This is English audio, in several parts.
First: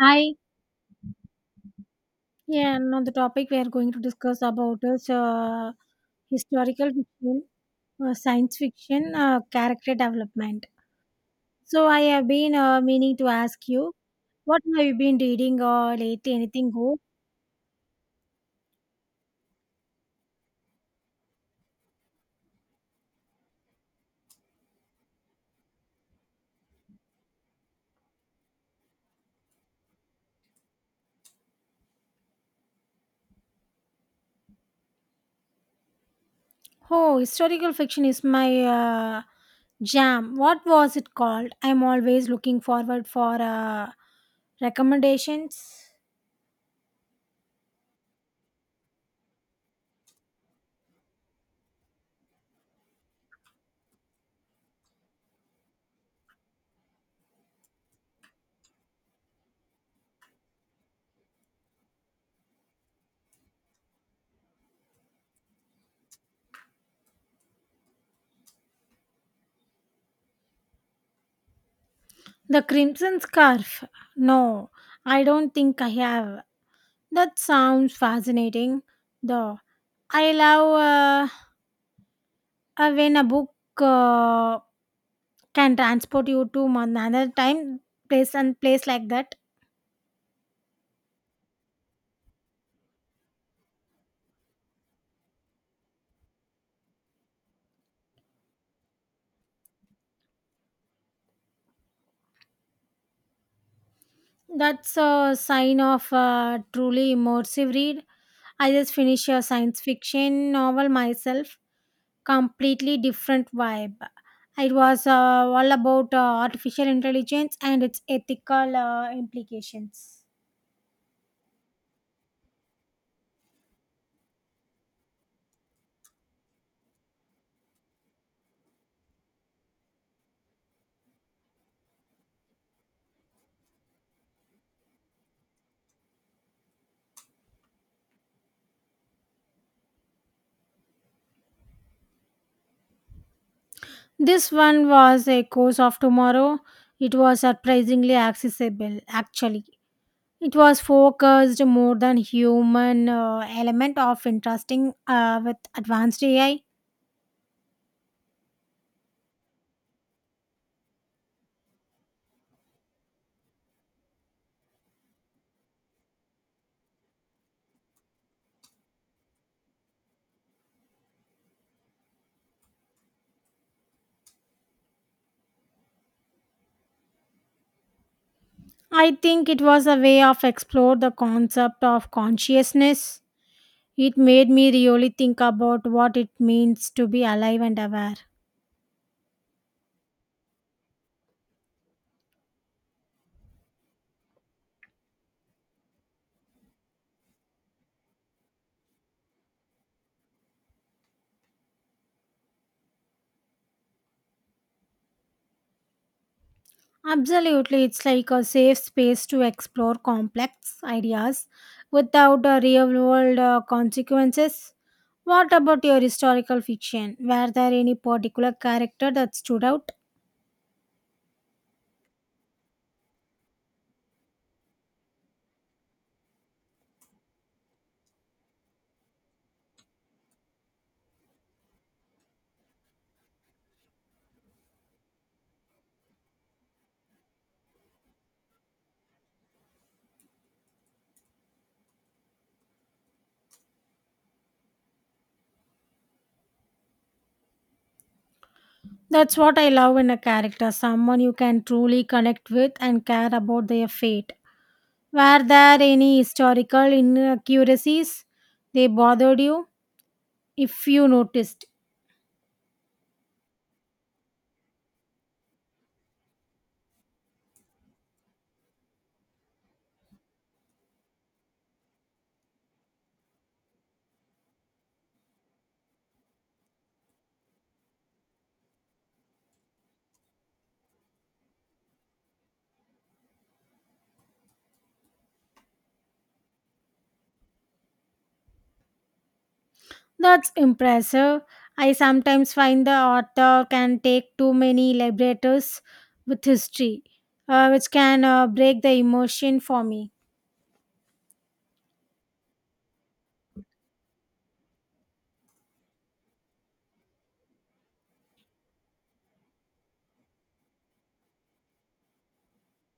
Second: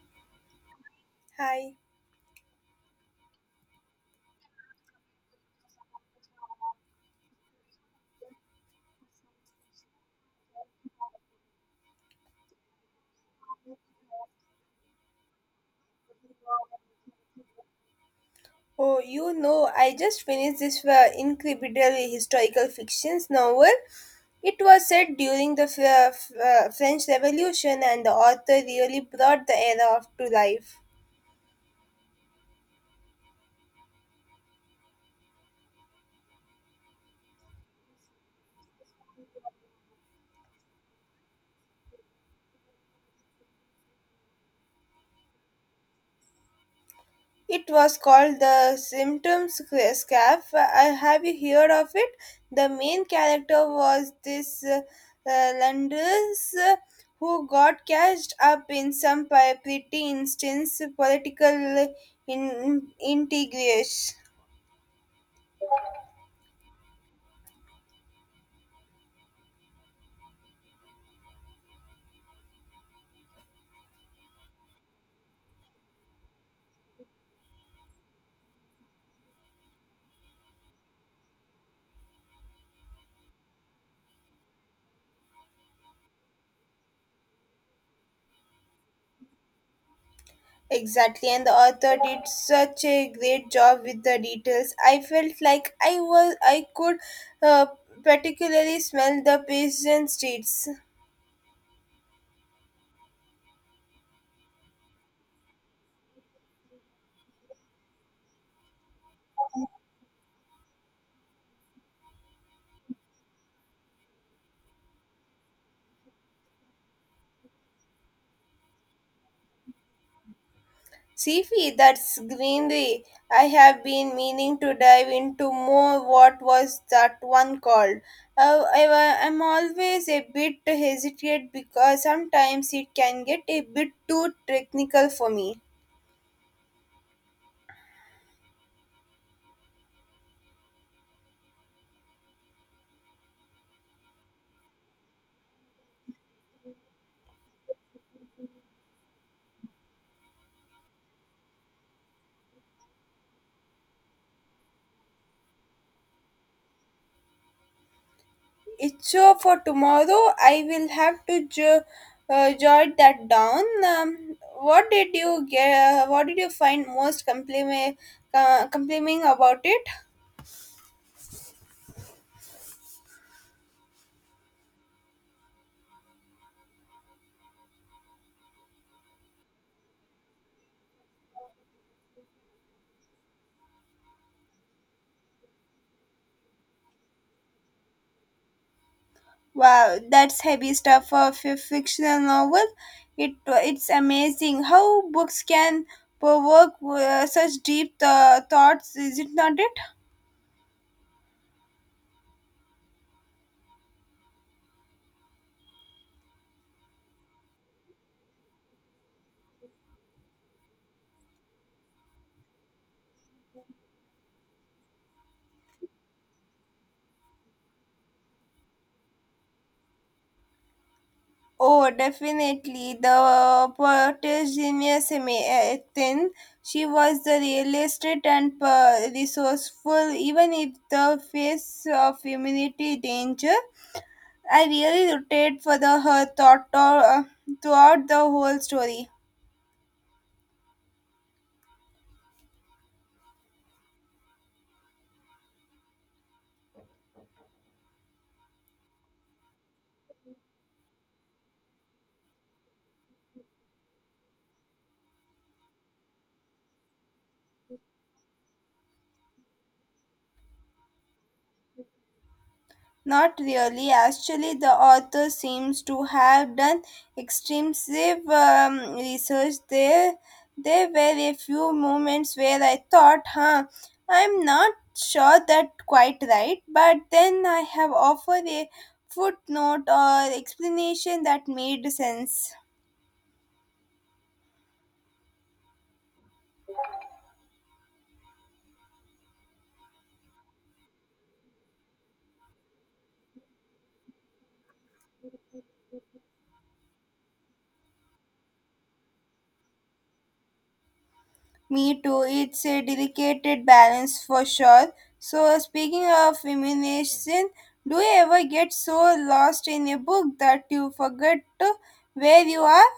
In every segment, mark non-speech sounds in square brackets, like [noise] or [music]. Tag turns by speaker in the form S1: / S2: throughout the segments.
S1: Hi.
S2: Hi.
S1: Yeah, and on the topic we are going to discuss about is historical fiction, science fiction, character development. So I have been meaning to ask you, what have you been reading or lately? Anything good?
S2: Oh, you know, I just finished this incredible historical fictions novel. It was set during the French Revolution, and the author really brought the era of to life.
S1: Oh, historical fiction is my jam. What was it called? I'm always looking forward for recommendations.
S2: It was called the Symptoms Scarf. Have you heard of it? The main character was this Landers who got catched up in some pretty instance political integration.
S1: The Crimson Scarf. No, I don't think I have. That sounds fascinating, though. I love when a book uh, can transport you to another time, place, and place like that.
S2: Exactly, and the author did such a great job with the details. I felt like I could uh, particularly smell the pigeon streets.
S1: That's a sign of a truly immersive read. I just finished a science fiction novel myself, completely different vibe. It was all about artificial intelligence and its ethical implications.
S2: Sifi, that's greenery. I have been meaning to dive into more. What was that one called? Uh, I, I'm always a bit hesitant because sometimes it can get a bit too technical for me.
S1: This one was a course of tomorrow. It was surprisingly accessible, actually. It was focused more than human element of interesting with advanced AI.
S2: It's so for tomorrow. I will have to jot that down. What did you get? What did you find most complimenting about it?
S1: I think it was a way of explore the concept of consciousness. It made me really think about what it means to be alive and aware.
S2: Wow, that's heavy stuff for a fictional novel. It's amazing how books can provoke such deep thoughts. Is it not? It
S1: Absolutely, it's like a safe space to explore complex ideas without real world consequences. What about your historical fiction? Were there any particular character that stood out?
S2: Oh, definitely. The poetess genius Ethan. She was the realistic and resourceful, even if the face of humanity danger. I really rooted for the her thought or, throughout the whole story.
S1: That's what I love in a character someone you can truly connect with and care about their fate. Were there any historical inaccuracies they bothered you? If you noticed,
S2: Not really. Actually, the author seems to have done extensive research. There were a few moments where I thought, huh, I'm not sure that quite right, but then I have offered a footnote or explanation that made sense.
S1: that's impressive. I sometimes find the author can take too many liberties with history, which can break the emotion for me.
S2: Me too. It's a delicate balance for sure. So, speaking of feminism, do you ever get so lost in a book that you forget to where you are?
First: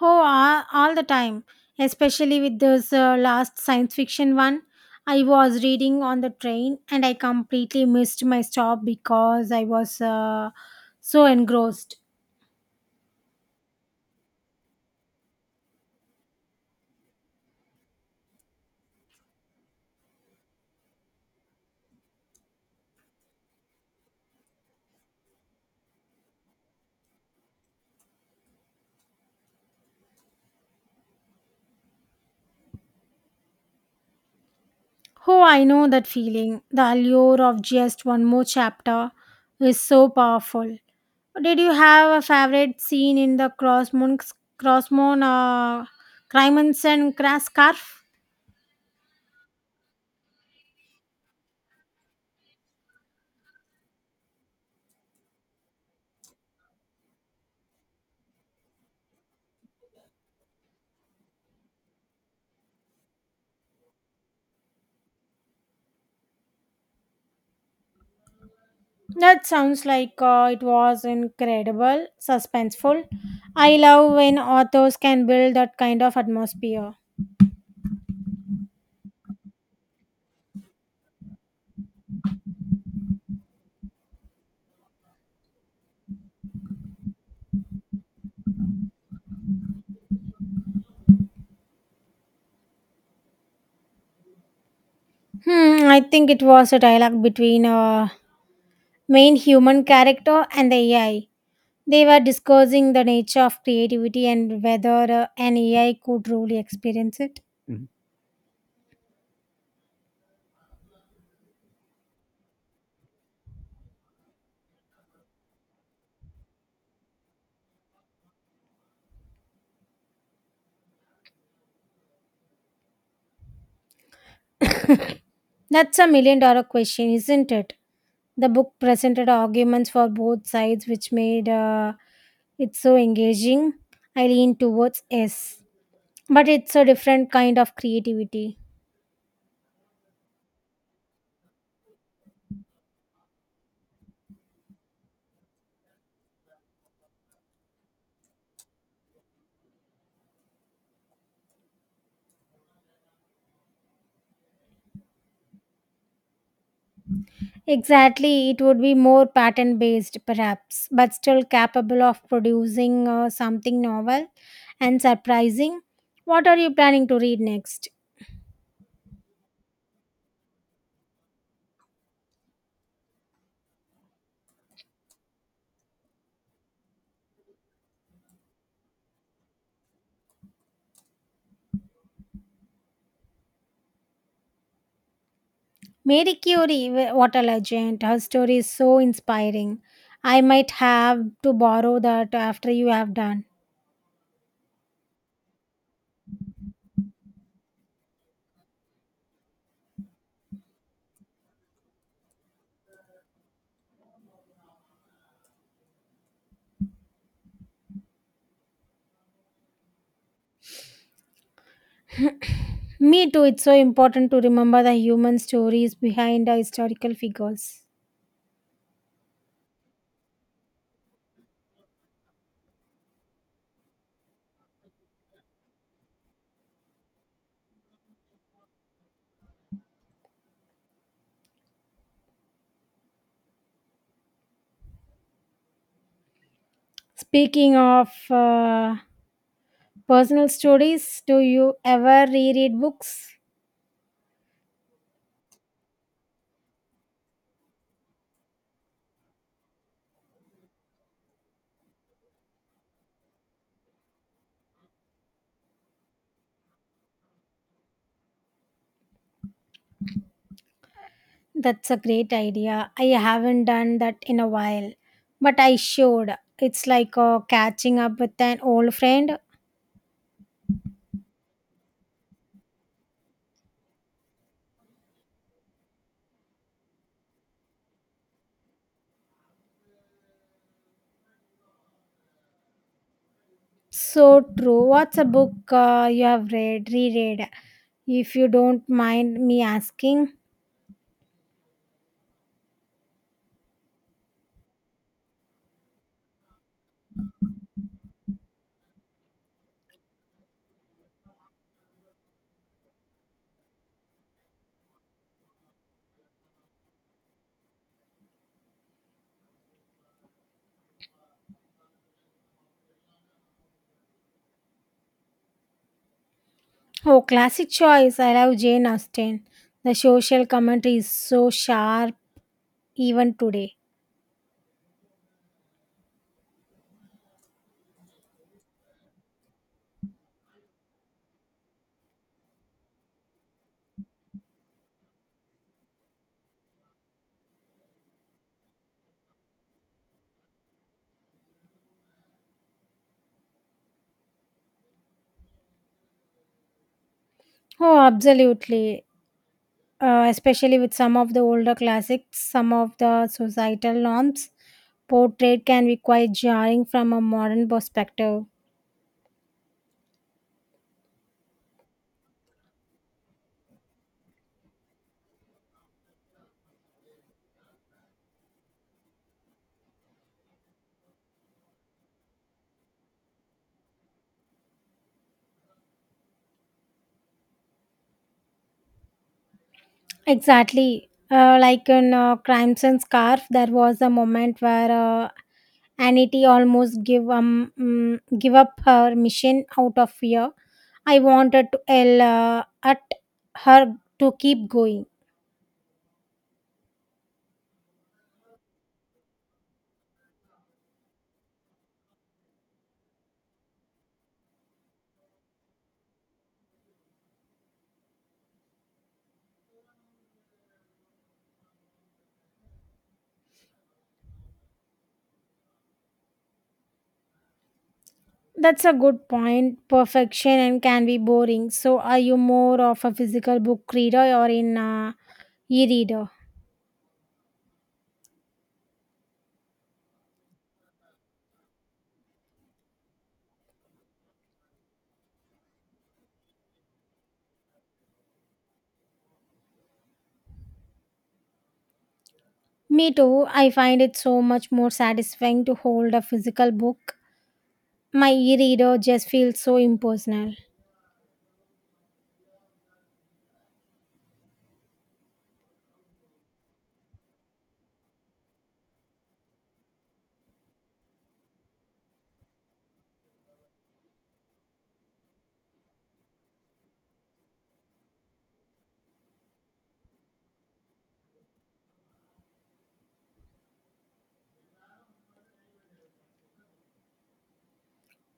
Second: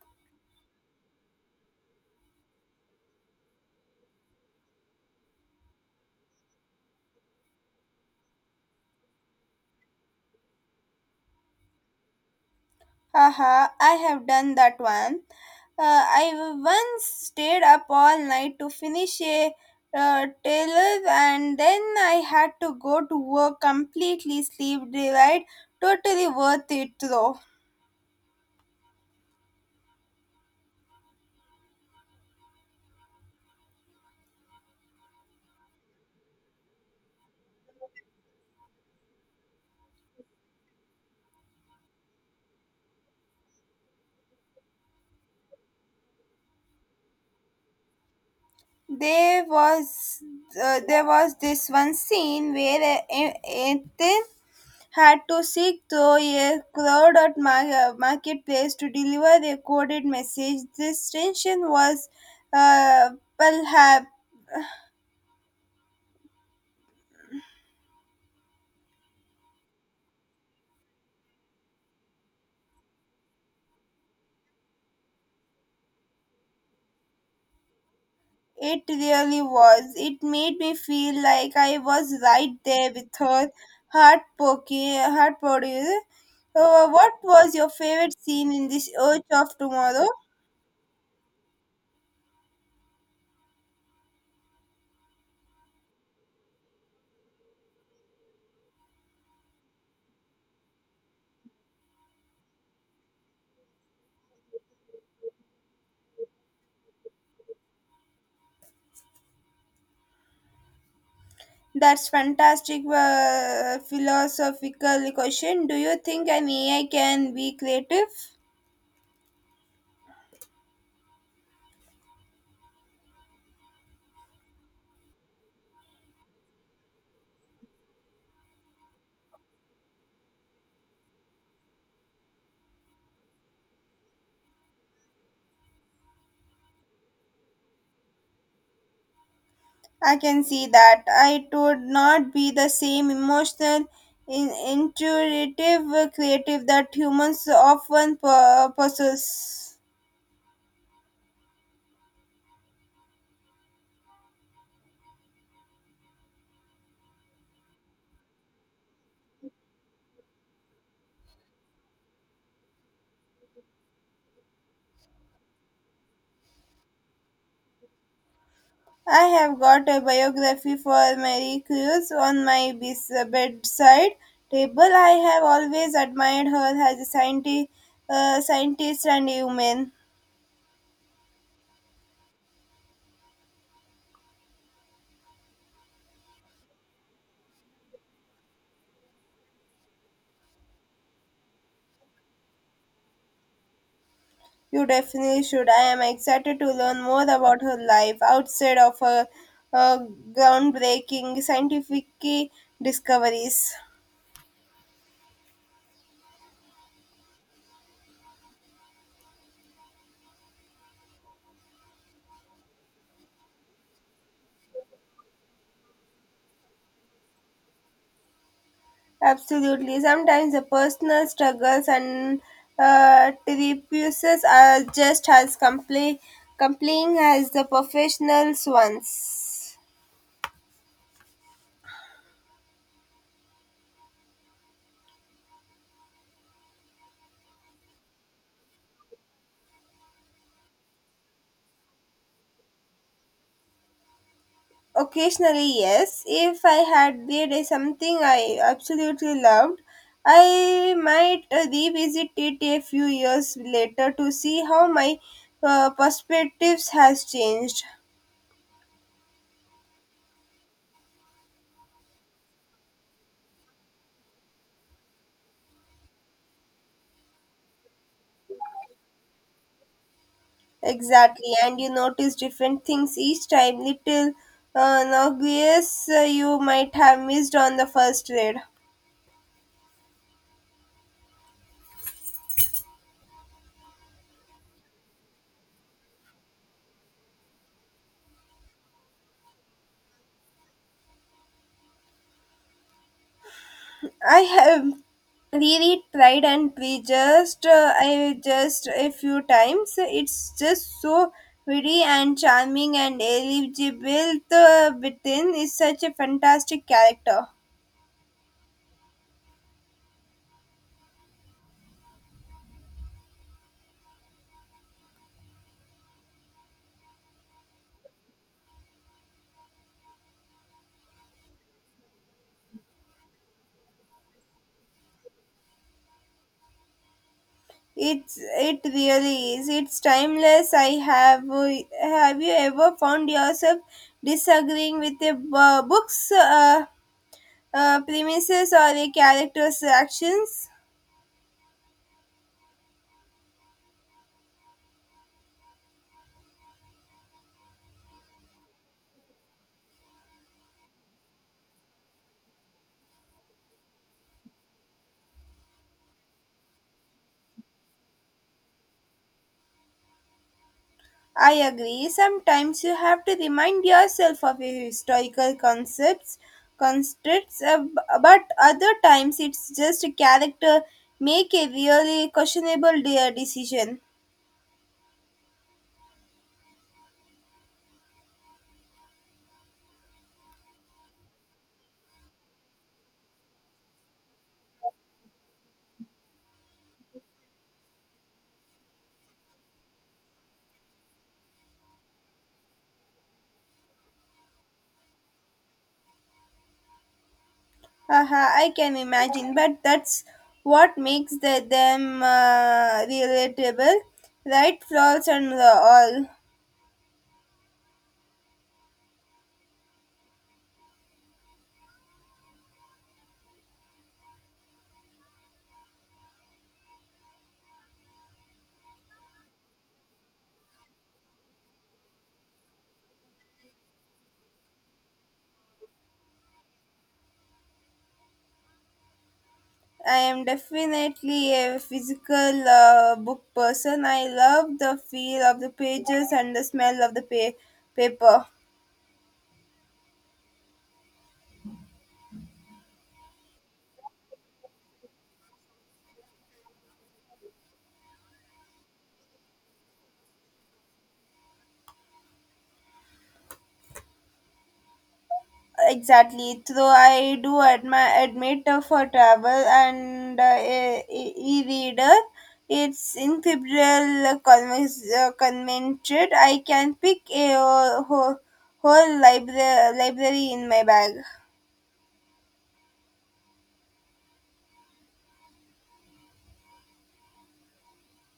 S1: Oh, all the time, especially with this last science fiction one. I was reading on the train and I completely missed my stop because I was so engrossed.
S2: Haha, I have done that one. I once stayed up all night to finish a Taylor, and then I had to go to work completely sleep deprived. Totally worth it though.
S1: Oh, I know that feeling. The allure of just one more chapter is so powerful. Did you have a favorite scene in the Crossmoon, uh, Crime and Crass Scarf?
S2: There was this one scene where Ethan had to seek through a crowd at marketplace to deliver a coded message. This tension was uh, perhaps
S1: That sounds like it was incredible, suspenseful. I love when authors can build that kind of atmosphere.
S2: it really was. It made me feel like I was right there with her, heart poking, heart pounding. What was your favorite scene in this Urge of Tomorrow?
S1: I think it was a dialogue between a main human character and the AI. They were discussing the nature of creativity and whether an AI could truly experience it.
S2: That's fantastic philosophical question. Do you think an AI can be creative?
S1: That's a million dollar question, isn't it? The book presented arguments for both sides, which made it so engaging. I lean towards S. But it's a different kind of creativity.
S2: I can see that. I would not be the same emotional, intuitive, creative that humans often possess.
S1: Exactly, it would be more pattern based perhaps, but still capable of producing something novel and surprising. What are you planning to read next?
S2: I have got a biography for Mary Curie on my bedside table. I have always admired her as a scientist, scientist and human.
S1: Mary Curie, what a legend. Her story is so inspiring. I might have to borrow that after you have done.
S2: You definitely should. I am excited to learn more about her life outside of her uh, groundbreaking scientific discoveries.
S1: [clears throat] Me too, it's so important to remember the human stories behind the historical figures.
S2: Absolutely. Sometimes the personal struggles and tribuses are just as compelling as the professional ones.
S1: Speaking of personal stories. Do you ever reread books?
S2: Occasionally, yes. If I had did a something I absolutely loved, I might revisit it a few years later to see how my perspectives has changed.
S1: That's a great idea. I haven't done that in a while, but I should. It's like catching up with an old friend.
S2: Exactly, and you notice different things each time. Little uh, obvious you might have missed on the first read.
S1: So true. What's a book you have read, reread, if you don't mind me asking?
S2: I have really tried and we just I just a few times. It's just so pretty and charming and eligible within is such a fantastic character.
S1: Oh, classic choice. I love Jane Austen. The social commentary is so sharp even today.
S2: It really is. It's timeless. I have you ever found yourself disagreeing with a book's premises or a character's actions?
S1: Oh, absolutely. Especially with some of the older classics, some of the societal norms portrayed can be quite jarring from a modern perspective.
S2: I agree. Sometimes you have to remind yourself of your historical constructs, but other times it's just a character make a really questionable decision.
S1: Exactly. Like in Crimes and Scarf, there was a moment where Anity almost give give up her mission out of fear. I wanted to yell at her to keep going.
S2: Haha, I can imagine, but that's what makes them relatable, right? Flaws and all.
S1: That's a good point. Perfection and can be boring. So, are you more of a physical book reader or in a e-reader?
S2: I am definitely a physical book person. I love the feel of the pages and the smell of the paper.
S1: Me too. I find it so much more satisfying to hold a physical book. My e-reader just feels so impersonal.
S2: Exactly. Though I do admit for travel and e-reader, it's incredible convenience. Convenient. I can pick a whole library in my bag.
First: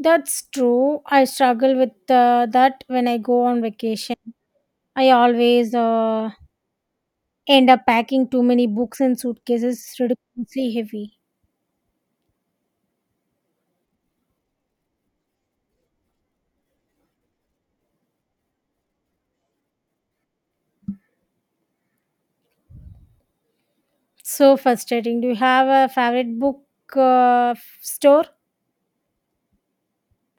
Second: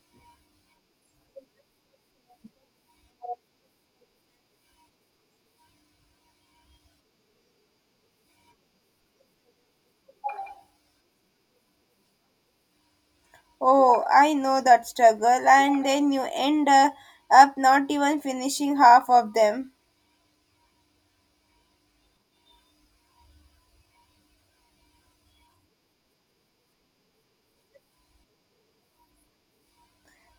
S1: That's true. I struggle with that when I go on vacation. I always end up packing too many books and suitcases ridiculously heavy.
S2: Oh, I know that struggle, and then you end up not even finishing half of them.
S1: So frustrating. Do you have a favorite book uh, store?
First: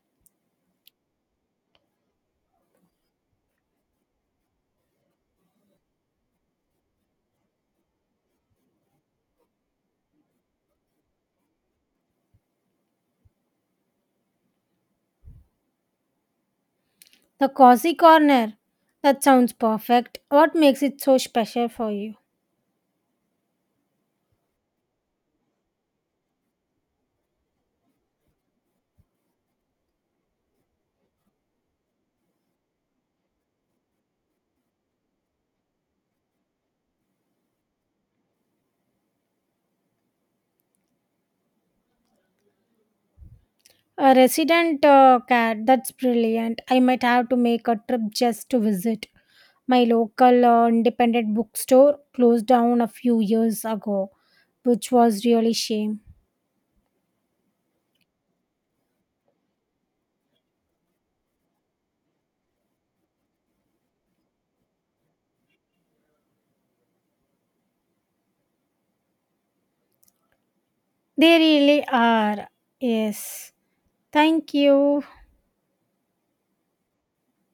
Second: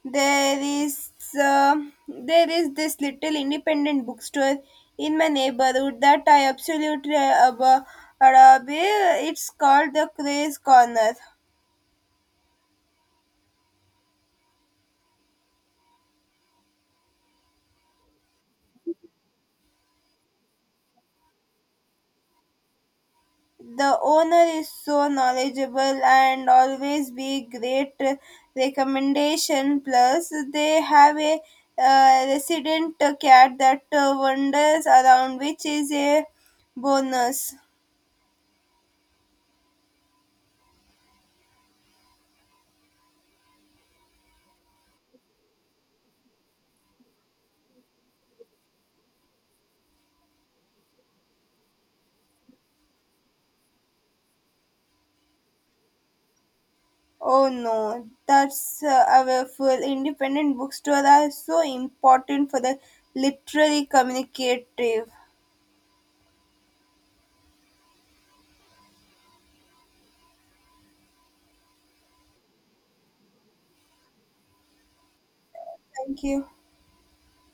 S2: There is uh, this little independent bookstore in my neighborhood that I absolutely adore. It's called the Craze Corner.
S1: The cozy corner. That sounds perfect. What makes it so special for you?
S2: The owner is so knowledgeable and always be great recommendation plus they have a resident cat that wanders around which is a bonus.
S1: A resident cat. That's brilliant. I might have to make a trip just to visit. My local independent bookstore closed down a few years ago, which was really shame.
S2: Oh no, that's our full independent bookstore are so important for the literary communicative.
S1: They really are. Yes. Thank you.
S2: Thank you.